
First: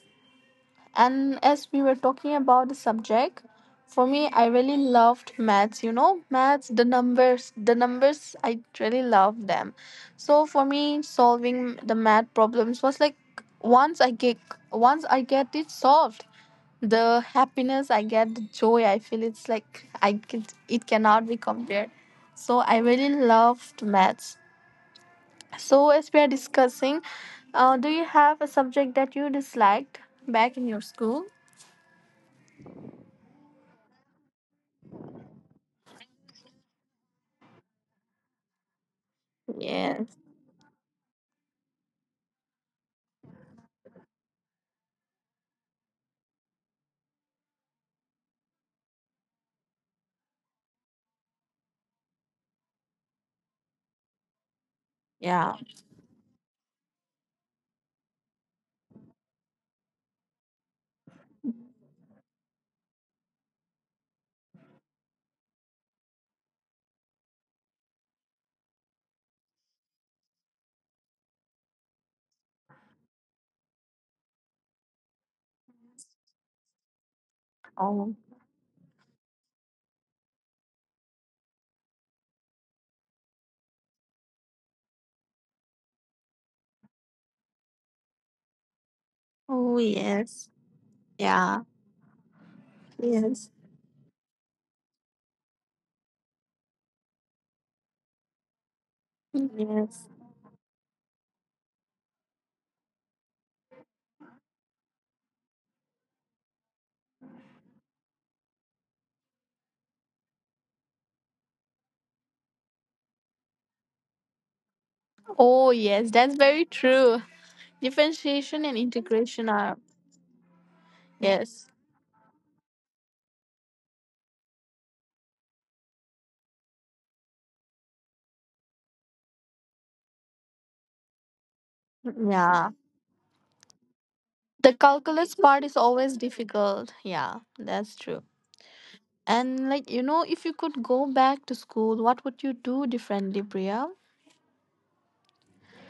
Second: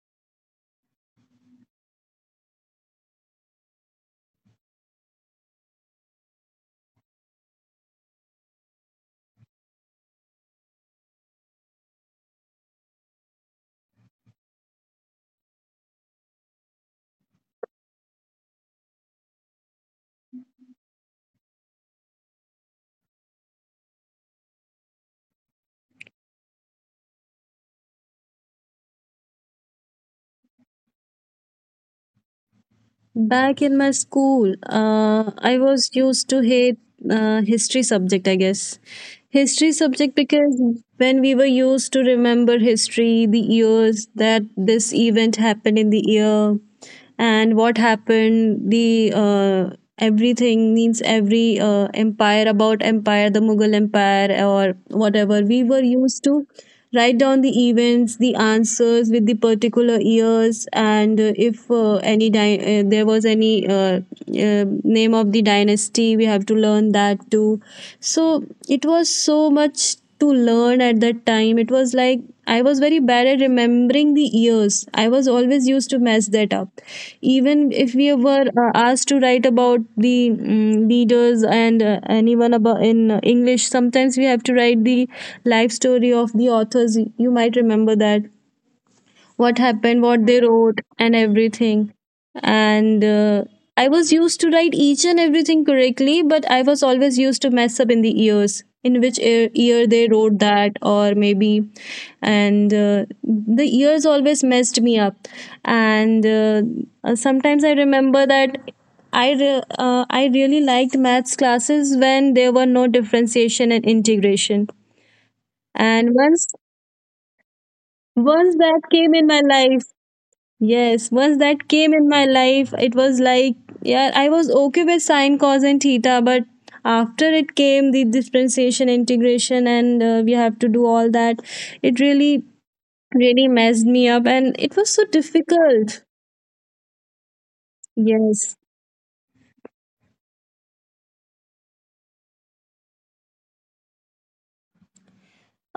A: And as we were talking about the subject, for me, I really loved maths. You know, maths, the numbers, I really loved them. So for me, solving the math problems was like once I get once I get it solved, the happiness I get, the joy I feel, it's like I can, it cannot be compared. So I really loved maths. So as we are discussing, do you have a subject that you disliked back in your school?
B: Back in my school, I was used to hate history subject, I guess. History subject,
A: Yes.
B: because when we were used to remember history, the years that this event happened in the year, and what happened, the everything means every empire, about empire, the Mughal Empire, or whatever
A: Yeah.
B: we were used to write down the events, the answers, with the particular years. And if there was any uh, name of the dynasty, we have to learn that too. So it was so much to learn at that time. It was like I was very bad at remembering the years. I was always used to mess that up. Even if we
A: Oh.
B: were asked to write about the leaders and anyone about in English, sometimes we have to write the life story of the authors. You might remember that, what
A: Oh
B: happened, what they
A: yes.
B: wrote, and
A: Yeah.
B: everything. And
A: Yes.
B: I was used to write each and everything correctly, but I was always used to mess up in the years, in which e-, ear, year
A: Yes.
B: they wrote that, or maybe. And the years always messed me up. And sometimes I remember that. I really liked maths classes when there were no differentiation and integration.
A: Oh yes.
B: And
A: That's
B: once
A: very true.
B: once
A: Differentiation and
B: that came in my
A: integration are
B: life, yes, once
A: yes.
B: that came in my life, it was like, yeah, I was okay with sine, cos, and theta, but after it came the differentiation, integration, and we have to do all that, it really,
A: Yeah.
B: really messed me up, and
A: The
B: it was so
A: calculus part is
B: difficult.
A: always difficult. Yeah, that's true.
B: Yes.
A: And like you know, if you could go back to school, what would you do differently, Priya?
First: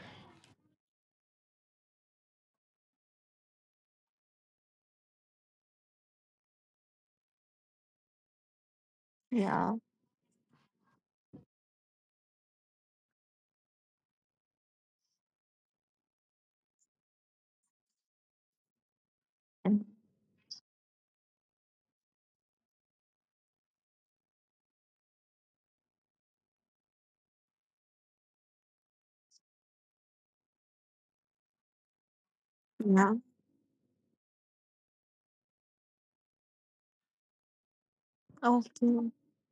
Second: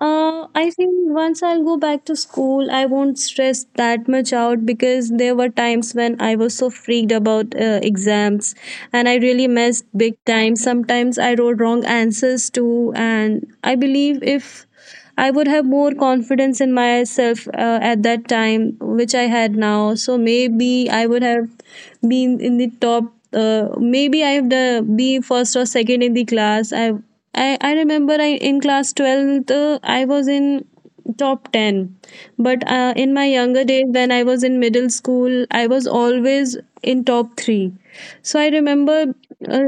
B: I think once I'll go back to school, I won't stress that much out, because there were times when I was so freaked about exams and I really
A: Yeah.
B: messed big time. Sometimes I wrote wrong answers too, and I believe if I would have more confidence in myself at that time, which I had
A: And.
B: now, so maybe I would have been in the top. Maybe I have the be first or second in the class. I remember I in class 12th I was in top 10, but in my
A: Yeah.
B: younger days when I was in middle school, I was always in top 3. So I remember,
A: Okay.
B: uh,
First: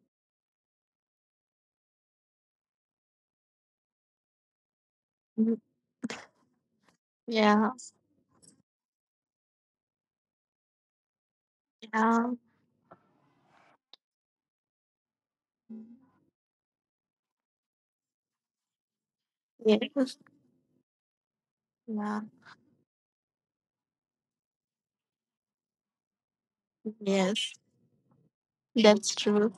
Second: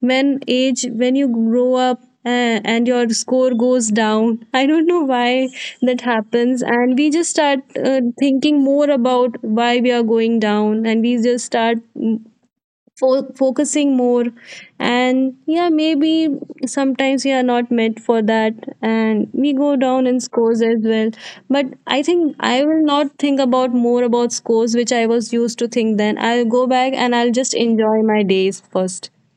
B: when age, when you grow up, and your score goes down, I don't know why
A: Mm,
B: that happens, and we just start
A: yeah.
B: thinking more about why we are going down, and we just start
A: Yeah.
B: focusing more. And yeah, maybe sometimes we are not meant for that, and we go down
A: Yes.
B: in scores as well. But I
A: Yeah.
B: think I will not think about more about scores which I was used to think. Then I'll go back and I'll
A: Yes.
B: just enjoy my days
A: That's
B: first.
A: true.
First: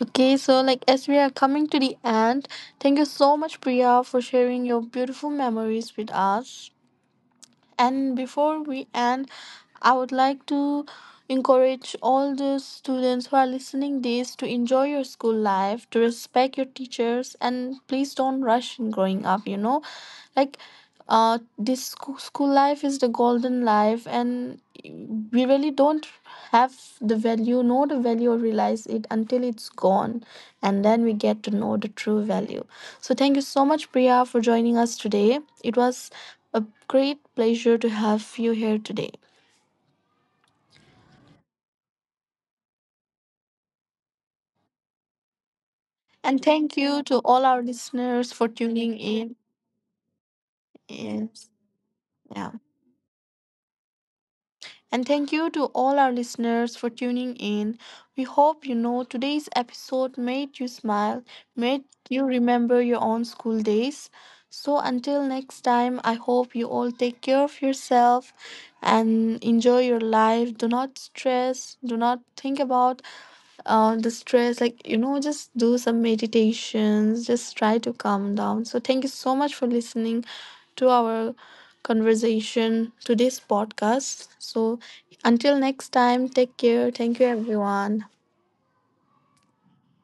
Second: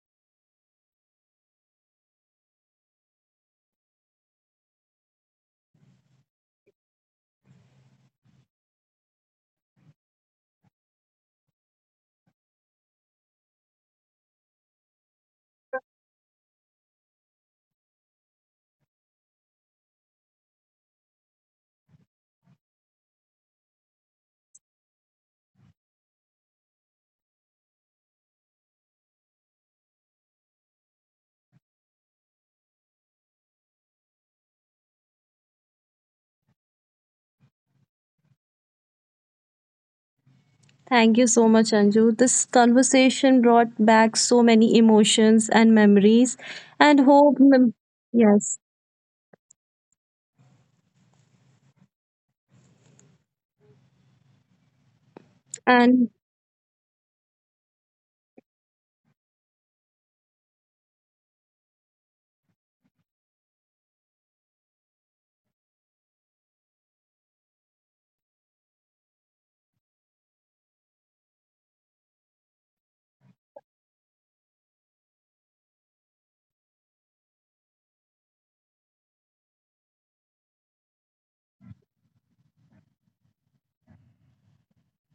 A: Okay, so like as we are coming to the end, thank you so much, Priya, for sharing your beautiful memories with us. And before we end, I would like to encourage all the students who are listening this to enjoy your school life, to respect your teachers, and please don't rush in growing up, you know? Like, this school life is the golden life, and we really don't have the value, know the value, or realize it until it's gone, and then we get to know the true value. So, thank you so much, Priya, for joining us today. It was a great pleasure to have you here today.
B: Thank you so much,
A: And
B: Anju.
A: thank
B: This
A: you to all our
B: conversation
A: listeners
B: brought
A: for
B: back
A: tuning
B: so
A: in.
B: many emotions and memories.
A: Yes,
B: And hope,
A: yeah.
B: yes,
A: And thank you to all our listeners for tuning in. We hope you know today's episode made you
B: and
A: smile, made you remember your own school days. So until next time, I hope you all take care of yourself and enjoy your life. Do not stress, do not think about the stress like you know just do some meditations just try to calm down so thank you so much for listening to our conversation today's podcast so until next time take care thank you everyone